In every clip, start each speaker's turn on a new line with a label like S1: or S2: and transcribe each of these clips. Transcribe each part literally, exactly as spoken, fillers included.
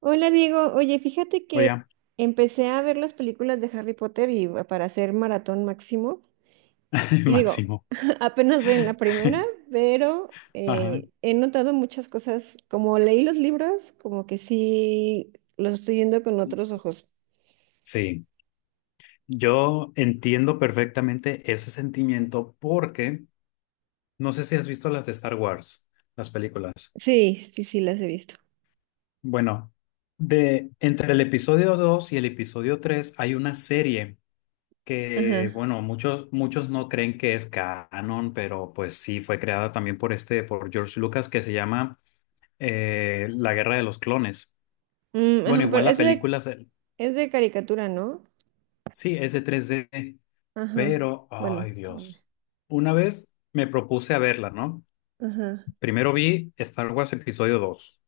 S1: Hola Diego, oye, fíjate que
S2: Oye,
S1: empecé a ver las películas de Harry Potter y va- para hacer maratón máximo. Y digo,
S2: máximo.
S1: apenas voy en la primera, pero
S2: Ajá.
S1: eh, he notado muchas cosas. Como leí los libros, como que sí los estoy viendo con otros ojos.
S2: Sí, yo entiendo perfectamente ese sentimiento porque no sé si has visto las de Star Wars, las películas.
S1: Sí, sí, sí, las he visto.
S2: Bueno, de entre el episodio dos y el episodio tres hay una serie que,
S1: Ajá.
S2: bueno, muchos muchos no creen que es canon, pero pues sí fue creada también por este por George Lucas que se llama eh, La Guerra de los Clones.
S1: Mm,
S2: Bueno,
S1: ajá, pero
S2: igual la
S1: es de,
S2: película se-
S1: es de caricatura, ¿no?
S2: sí es de tres D.
S1: Ajá.
S2: Pero,
S1: Bueno.
S2: ay Dios, una vez me propuse a verla, ¿no?
S1: Ajá.
S2: Primero vi Star Wars Episodio dos,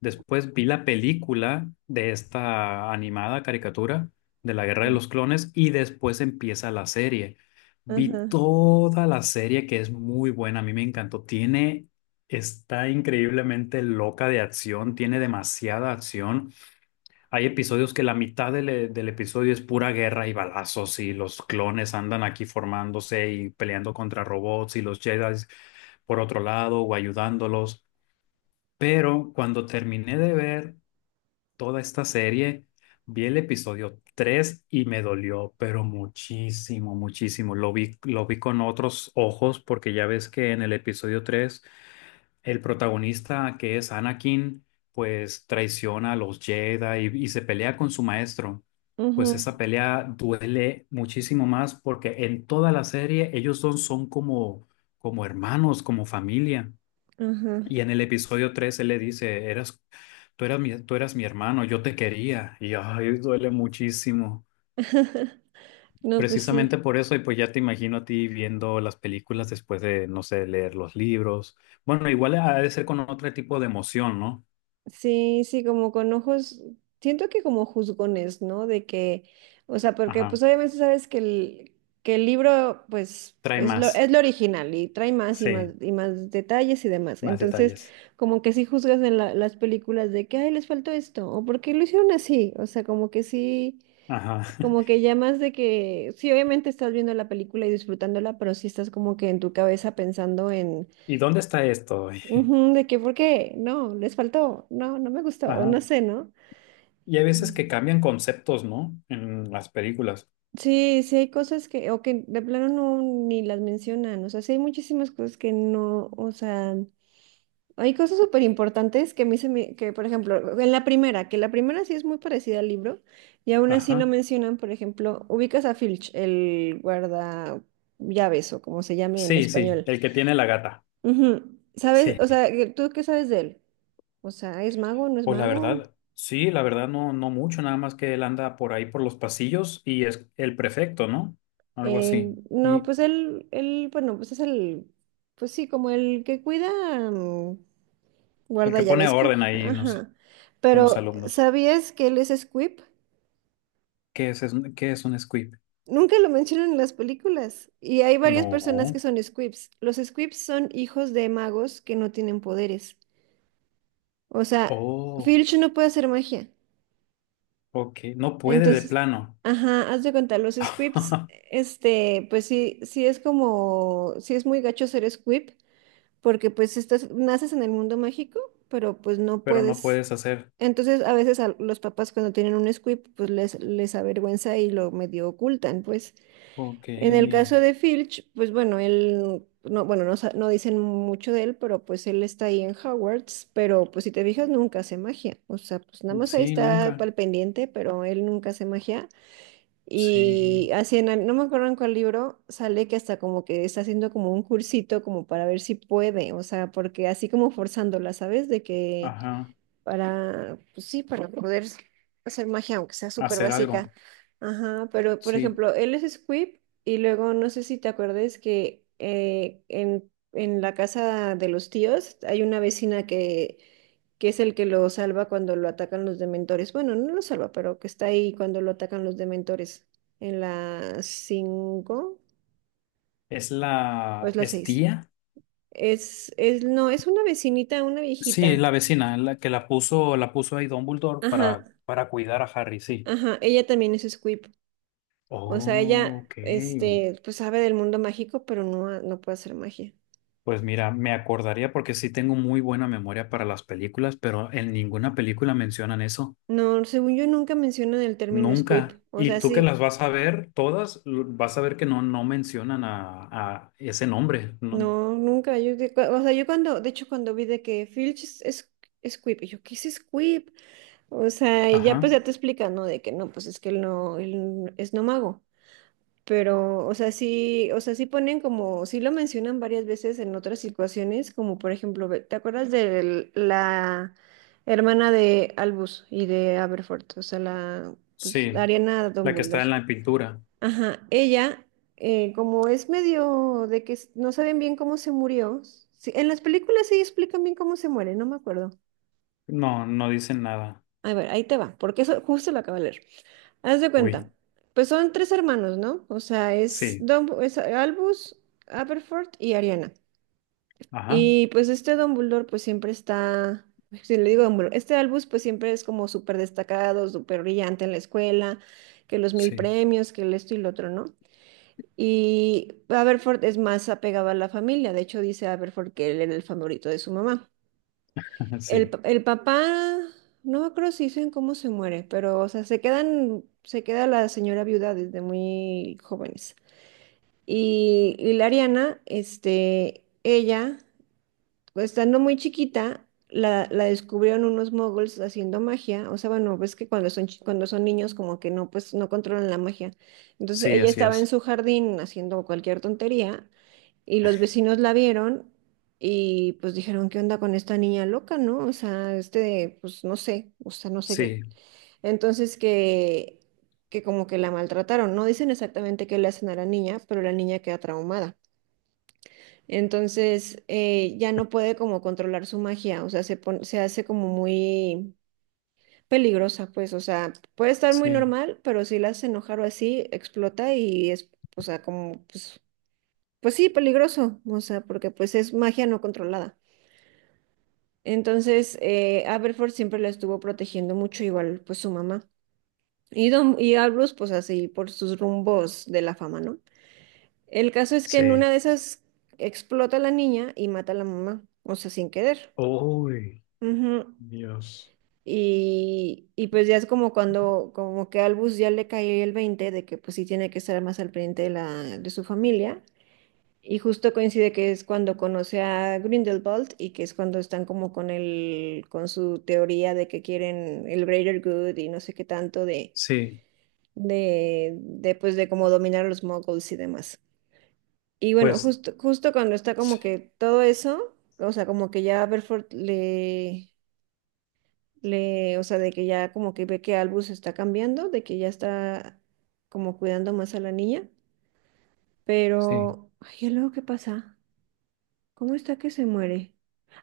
S2: después vi la película de esta animada caricatura de la Guerra de
S1: Ujú.
S2: los Clones y después empieza la serie. Vi
S1: Ajá.
S2: toda la serie que es muy buena, a mí me encantó. Tiene, está increíblemente loca de acción, tiene demasiada acción. Hay episodios que la mitad del, eh, del episodio es pura guerra y balazos y los clones andan aquí formándose y peleando contra robots y los Jedi por otro lado o ayudándolos. Pero cuando terminé de ver toda esta serie, vi el episodio tres y me dolió, pero muchísimo, muchísimo. Lo vi, lo vi con otros ojos porque ya ves que en el episodio tres el protagonista, que es Anakin, pues traiciona a los Jedi y, y se pelea con su maestro.
S1: Ujú.
S2: Pues esa pelea duele muchísimo más porque en toda la serie ellos dos son como, como hermanos, como familia.
S1: Ajá.
S2: Y en el episodio tres él le dice, eras, tú eras mi, tú eras mi hermano, yo te quería. Y ay, duele muchísimo.
S1: No, pues
S2: Precisamente
S1: sí.
S2: por eso, y pues ya te imagino a ti viendo las películas después de, no sé, leer los libros. Bueno, igual ha de ser con otro tipo de emoción, ¿no?
S1: Sí, sí, como con ojos, siento que como juzgones, ¿no? De que, o sea, porque
S2: Ajá.
S1: pues obviamente sabes que el, que el, libro, pues,
S2: Trae
S1: es lo,
S2: más.
S1: es lo original y trae más y más
S2: Sí,
S1: y más detalles y demás.
S2: más
S1: Entonces,
S2: detalles.
S1: como que sí juzgas en la- las películas de que, ay, les faltó esto, o por qué lo hicieron así. O sea, como que sí,
S2: Ajá.
S1: como que ya más de que, sí, obviamente estás viendo la película y disfrutándola, pero sí estás como que en tu cabeza pensando en...
S2: ¿Y dónde está esto hoy?
S1: Ujú, de que, ¿por qué? No, les faltó, no, no me gustó, o
S2: Ajá.
S1: no sé, ¿no?
S2: Y hay veces que
S1: Sí,
S2: cambian conceptos, ¿no? En las películas.
S1: sí sí hay cosas que, o que de plano no ni las mencionan, o sea, sí hay muchísimas cosas que no, o sea, hay cosas súper importantes que a mí se me, que por ejemplo, en la primera, que la primera sí es muy parecida al libro, y aún así no
S2: Ajá.
S1: mencionan, por ejemplo, ubicas a Filch, el guarda llaves o como se llame en
S2: Sí, sí,
S1: español.
S2: el que tiene la gata.
S1: Ujú. ¿Sabes?
S2: Sí.
S1: O sea, ¿tú qué sabes de él? O sea, ¿es mago? ¿No es
S2: Pues la
S1: mago?
S2: verdad, sí, la verdad no, no mucho, nada más que él anda por ahí por los pasillos y es el prefecto, ¿no? Algo
S1: Eh,
S2: así.
S1: no,
S2: Y
S1: pues él, él, bueno, pues es el, pues sí, como el que cuida, mm,
S2: el
S1: guarda
S2: que pone
S1: llaves, creo que,
S2: orden ahí, no sé,
S1: ajá.
S2: con los
S1: Pero,
S2: alumnos.
S1: ¿sabías que él es Squib?
S2: ¿Qué es, es- qué es un squib?
S1: Nunca lo mencionan en las películas. Y hay varias personas que
S2: No.
S1: son Squibs. Los Squibs son hijos de magos que no tienen poderes. O sea,
S2: Oh,
S1: Filch no puede hacer magia.
S2: ok. No puede de
S1: Entonces,
S2: plano.
S1: ajá, haz de cuenta, los Squibs, este, pues sí, sí es como, sí es muy gacho ser Squib. Porque pues estás, naces en el mundo mágico, pero pues no
S2: Pero no
S1: puedes.
S2: puedes hacer.
S1: Entonces a veces a los papás cuando tienen un squib, pues les, les avergüenza y lo medio ocultan, pues.
S2: Ok.
S1: En el caso de Filch, pues bueno, él, no, bueno, no, sa- no dicen mucho de él, pero pues él está ahí en Hogwarts, pero pues si te fijas nunca hace magia, o sea, pues nada más ahí
S2: Sí,
S1: está
S2: nunca.
S1: al pendiente, pero él nunca hace magia. Y
S2: Sí.
S1: así, en el- no me acuerdo en cuál libro, sale que hasta como que está haciendo como un cursito como para ver si puede, o sea, porque así como forzándola, ¿sabes? De que
S2: Ajá.
S1: para, pues sí, para poder hacer magia, aunque sea súper
S2: Hacer
S1: básica.
S2: algo.
S1: Ajá, pero por
S2: Sí.
S1: ejemplo, él es Squib y luego no sé si te acuerdas que eh, en, en, la casa de los tíos hay una vecina que que es el que lo salva cuando lo atacan los dementores. Bueno, no lo salva, pero que está ahí cuando lo atacan los dementores. En la cinco
S2: ¿Es
S1: o es
S2: la...
S1: la
S2: ¿Es
S1: seis.
S2: tía?
S1: Es, es, no, es una vecinita, una
S2: Sí,
S1: viejita.
S2: la vecina, la que la puso, la puso ahí Dumbledore
S1: Ajá,
S2: para, para cuidar a Harry, sí.
S1: ajá. Ella también es Squib. O sea,
S2: Oh,
S1: ella,
S2: ok.
S1: este, pues sabe del mundo mágico, pero no, ha- no puede hacer magia.
S2: Pues mira, me acordaría porque sí tengo muy buena memoria para las películas, pero en ninguna película mencionan eso,
S1: No, según yo nunca mencionan el término Squib.
S2: nunca.
S1: O
S2: Y
S1: sea,
S2: tú que
S1: sí.
S2: las vas a ver todas, lo- vas a ver que no, no mencionan a, a ese nombre. No.
S1: No, nunca. Yo, de- o sea, yo cuando, de hecho, cuando vi de que Filch es, es es Squib, y yo, ¿qué es Squib? O sea, y ya
S2: Ajá,
S1: pues ya te explica, ¿no? De que no, pues es que él no, él n- es no mago. Pero, o sea, sí, o sea, sí ponen como, sí lo mencionan varias veces en otras situaciones, como por ejemplo, ve- ¿te acuerdas de la hermana de Albus y de Aberforth? O sea, la, pues, la
S2: sí,
S1: Ariana
S2: la que está en
S1: Dumbledore.
S2: la pintura.
S1: Ajá, ella, eh, como es medio de que s- no saben bien cómo se murió, sí, en las películas sí explican bien cómo se muere, no me acuerdo.
S2: No, no dicen nada.
S1: A ver, ahí te va, porque eso justo lo acabo de leer. Haz de
S2: Uy,
S1: cuenta, pues son tres hermanos, ¿no? O sea, es,
S2: sí,
S1: Dumb- es Albus, Aberforth y Ariana.
S2: ajá,
S1: Y pues este Dumbledore pues siempre está, pues, si le digo Dumbledore, este Albus pues siempre es como súper destacado, súper brillante en la escuela, que los mil
S2: sí,
S1: premios, que el esto y lo otro, ¿no? Y Aberforth es más apegado a la familia, de hecho dice Aberforth que él era el favorito de su mamá. El,
S2: sí,
S1: pa- el papá, no me acuerdo si dicen cómo se muere, pero, o sea, se quedan, se queda la señora viuda desde muy jóvenes. Y, y la Ariana, este, ella, pues, estando muy chiquita, la, la descubrieron unos moguls haciendo magia. O sea, bueno, ves que cuando son, chi- cuando son niños, como que no, pues, no controlan la magia. Entonces,
S2: sí,
S1: ella
S2: así
S1: estaba en
S2: es.
S1: su jardín haciendo cualquier tontería y los vecinos la vieron y pues dijeron, ¿qué onda con esta niña loca, no? O sea, este, pues no sé, o sea, no sé qué.
S2: Sí,
S1: Entonces que, que, como que la maltrataron. No dicen exactamente qué le hacen a la niña, pero la niña queda traumada. Entonces eh, ya no puede como controlar su magia, o sea, se pon- se hace como muy peligrosa, pues, o sea, puede estar muy
S2: sí,
S1: normal, pero si la hace enojar o así, explota y es, o sea, como, pues, pues sí, peligroso, o sea, porque pues es magia no controlada. Entonces, eh, Aberforth siempre la estuvo protegiendo mucho, igual pues su mamá. Y, Don, y Albus, pues así, por sus rumbos de la fama, ¿no? El caso es que en una
S2: sí.
S1: de esas explota la niña y mata a la mamá, o sea, sin querer.
S2: Uy,
S1: Ujú.
S2: Dios.
S1: Y, y pues ya es como cuando, como que a Albus ya le cae el veinte de que pues sí tiene que estar más al pendiente de, la, de su familia. Y justo coincide que es cuando conoce a Grindelwald y que es cuando están como con el, con su teoría de que quieren el greater good y no sé qué tanto de,
S2: Sí,
S1: de, de pues de cómo dominar a los muggles y demás. Y bueno,
S2: pues,
S1: justo, justo cuando está como
S2: sí,
S1: que todo eso, o sea, como que ya Berford le, le, o sea, de que ya como que ve que Albus está cambiando, de que ya está como cuidando más a la niña,
S2: sí.
S1: pero, ay, ¿y luego qué pasa? ¿Cómo está que se muere?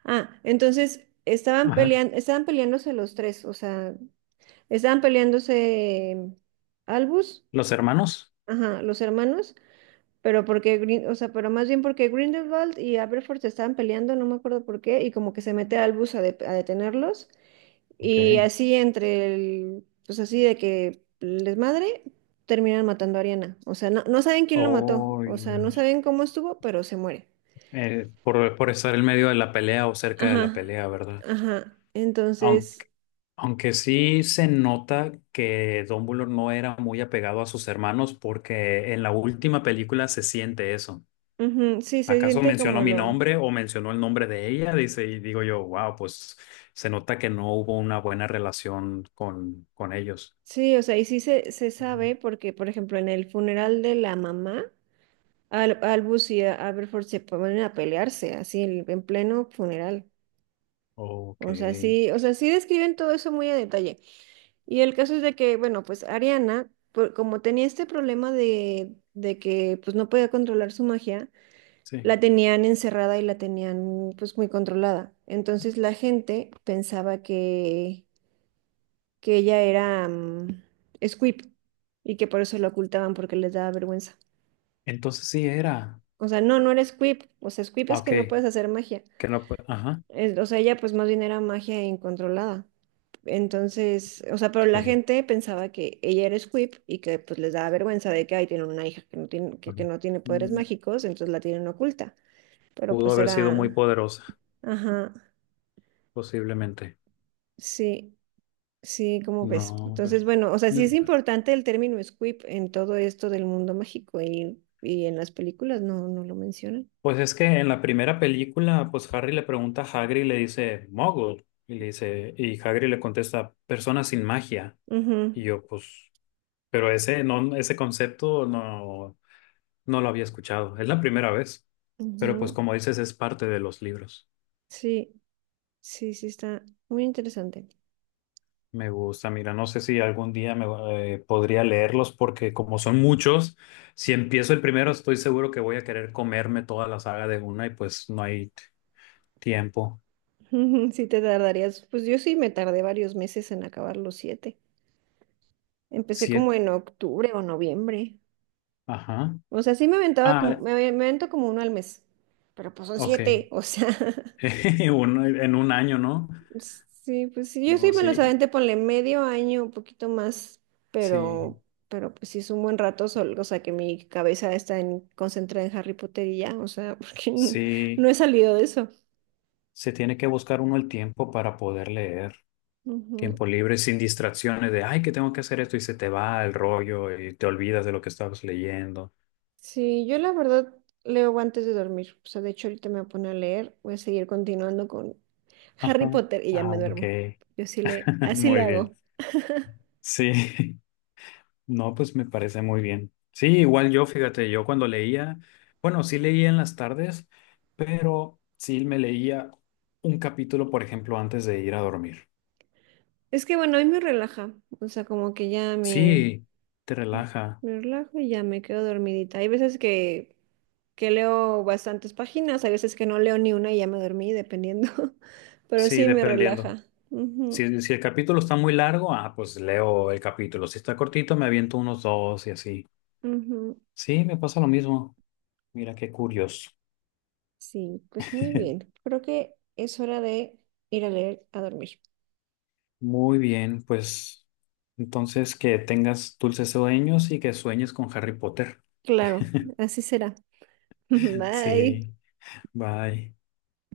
S1: Ah, entonces estaban
S2: Ajá.
S1: peleando, estaban peleándose los tres, o sea, estaban peleándose em, Albus,
S2: Los hermanos.
S1: ajá, los hermanos, pero porque Grin- o sea, pero más bien porque Grindelwald y Aberforth se estaban peleando, no me acuerdo por qué, y como que se mete Albus a, de- a detenerlos, y
S2: Ok.
S1: así entre el, pues así de que les madre, terminan matando a Ariana. O sea, no, no saben quién lo mató,
S2: Oh,
S1: o sea, no
S2: Dios.
S1: saben cómo estuvo, pero se muere.
S2: eh, por, por estar en medio de la pelea o cerca de la
S1: Ajá,
S2: pelea, ¿verdad?
S1: ajá.
S2: Aunque,
S1: Entonces,
S2: aunque sí se nota que Dumbledore no era muy apegado a sus hermanos porque en la última película se siente eso.
S1: ujú, sí, se
S2: ¿Acaso
S1: siente
S2: mencionó
S1: como
S2: mi
S1: lo...
S2: nombre o mencionó el nombre de ella? Dice, y digo yo, wow, pues se nota que no hubo una buena relación con, con ellos.
S1: Sí, o sea, y sí se, se
S2: Ujú.
S1: sabe porque, por ejemplo, en el funeral de la mamá, Al, Albus y Aberforth se ponen a pelearse, así, en, en, pleno funeral.
S2: Ok.
S1: O sea, sí, o sea, sí describen todo eso muy a detalle. Y el caso es de que, bueno, pues Ariana, por- como tenía este problema de, de, que pues no podía controlar su magia,
S2: Sí.
S1: la tenían encerrada y la tenían pues muy controlada. Entonces la gente pensaba que, que ella era mm, Squib y que por eso la ocultaban porque les daba vergüenza.
S2: Entonces sí era.
S1: O sea, no, no era Squib. O sea, Squib
S2: Ah,
S1: es
S2: ok.
S1: que no puedes hacer magia.
S2: Que no, pu- ajá.
S1: Es- o sea, ella pues más bien era magia incontrolada. Entonces, o sea, pero la
S2: Que,
S1: gente pensaba que ella era Squib y que pues les daba vergüenza de que ahí tienen una hija que no tiene, que, que
S2: bueno,
S1: no tiene poderes
S2: mm,
S1: mágicos, entonces la tienen oculta. Pero
S2: pudo
S1: pues
S2: haber sido muy
S1: era,
S2: poderosa,
S1: ajá,
S2: posiblemente.
S1: sí. Sí, como ves.
S2: No, pues,
S1: Entonces, bueno, o sea, sí
S2: mm,
S1: es importante el término squib en todo esto del mundo mágico y, y, en las películas no, no lo mencionan.
S2: pues es que en la primera película, pues Harry le pregunta a Hagrid y le dice Muggle y le dice, y Hagrid le contesta, persona sin magia.
S1: Ujú,
S2: Y yo pues, pero ese no ese concepto no, no lo había escuchado. Es la primera vez, pero pues
S1: ujú.
S2: como dices es parte de los libros.
S1: Sí, sí, sí, está muy interesante.
S2: Me gusta, mira, no sé si algún día me eh, podría leerlos porque como son muchos, si empiezo el primero estoy seguro que voy a querer comerme toda la saga de una y pues no hay t- tiempo.
S1: Sí, te tardarías. Pues yo sí me tardé varios meses en acabar los siete. Empecé
S2: Siete,
S1: como en octubre o noviembre.
S2: ajá.
S1: O sea, sí me aventaba como,
S2: Ah,
S1: me, me avento como uno al mes. Pero pues son
S2: ok.
S1: siete, o sea.
S2: Uno en un año, ¿no?
S1: Sí, pues sí, yo sí
S2: No,
S1: me los
S2: sí,
S1: aventé, ponle medio año, un poquito más, pero,
S2: sí,
S1: pero pues sí es un buen rato, sol- o sea que mi cabeza está en, concentrada en Harry Potter y ya, o sea, porque no, no
S2: sí.
S1: he salido de eso.
S2: Se tiene que buscar uno el tiempo para poder leer.
S1: Ujú.
S2: Tiempo libre, sin distracciones de, ay, que tengo que hacer esto y se te va el rollo y te olvidas de lo que estabas leyendo.
S1: Sí, yo la verdad leo antes de dormir, o sea, de hecho ahorita me voy a poner a leer, voy a seguir continuando con
S2: Ajá.
S1: Harry Potter y ya
S2: Ah,
S1: me
S2: ok.
S1: duermo. Yo sí le, así le
S2: Muy bien.
S1: hago.
S2: Sí, no, pues me parece muy bien. Sí, igual yo, fíjate, yo cuando leía, bueno, sí leía en las tardes, pero sí me leía un capítulo, por ejemplo, antes de ir a dormir.
S1: Es que bueno, a mí me relaja, o sea, como que ya me...
S2: Sí, te relaja.
S1: Me relajo y ya me quedo dormidita. Hay veces que, que, leo bastantes páginas, hay veces que no leo ni una y ya me dormí, dependiendo. Pero
S2: Sí,
S1: sí me
S2: dependiendo.
S1: relaja. Ujú,
S2: Si, si el capítulo está muy largo, ah, pues leo el capítulo. Si está cortito, me aviento unos dos y así.
S1: ujú.
S2: Sí, me pasa lo mismo. Mira qué curioso.
S1: Sí, pues muy bien. Creo que es hora de ir a leer a dormir.
S2: Muy bien, pues entonces que tengas dulces sueños y que sueñes con Harry Potter.
S1: Claro, así será. Bye.
S2: Sí, bye.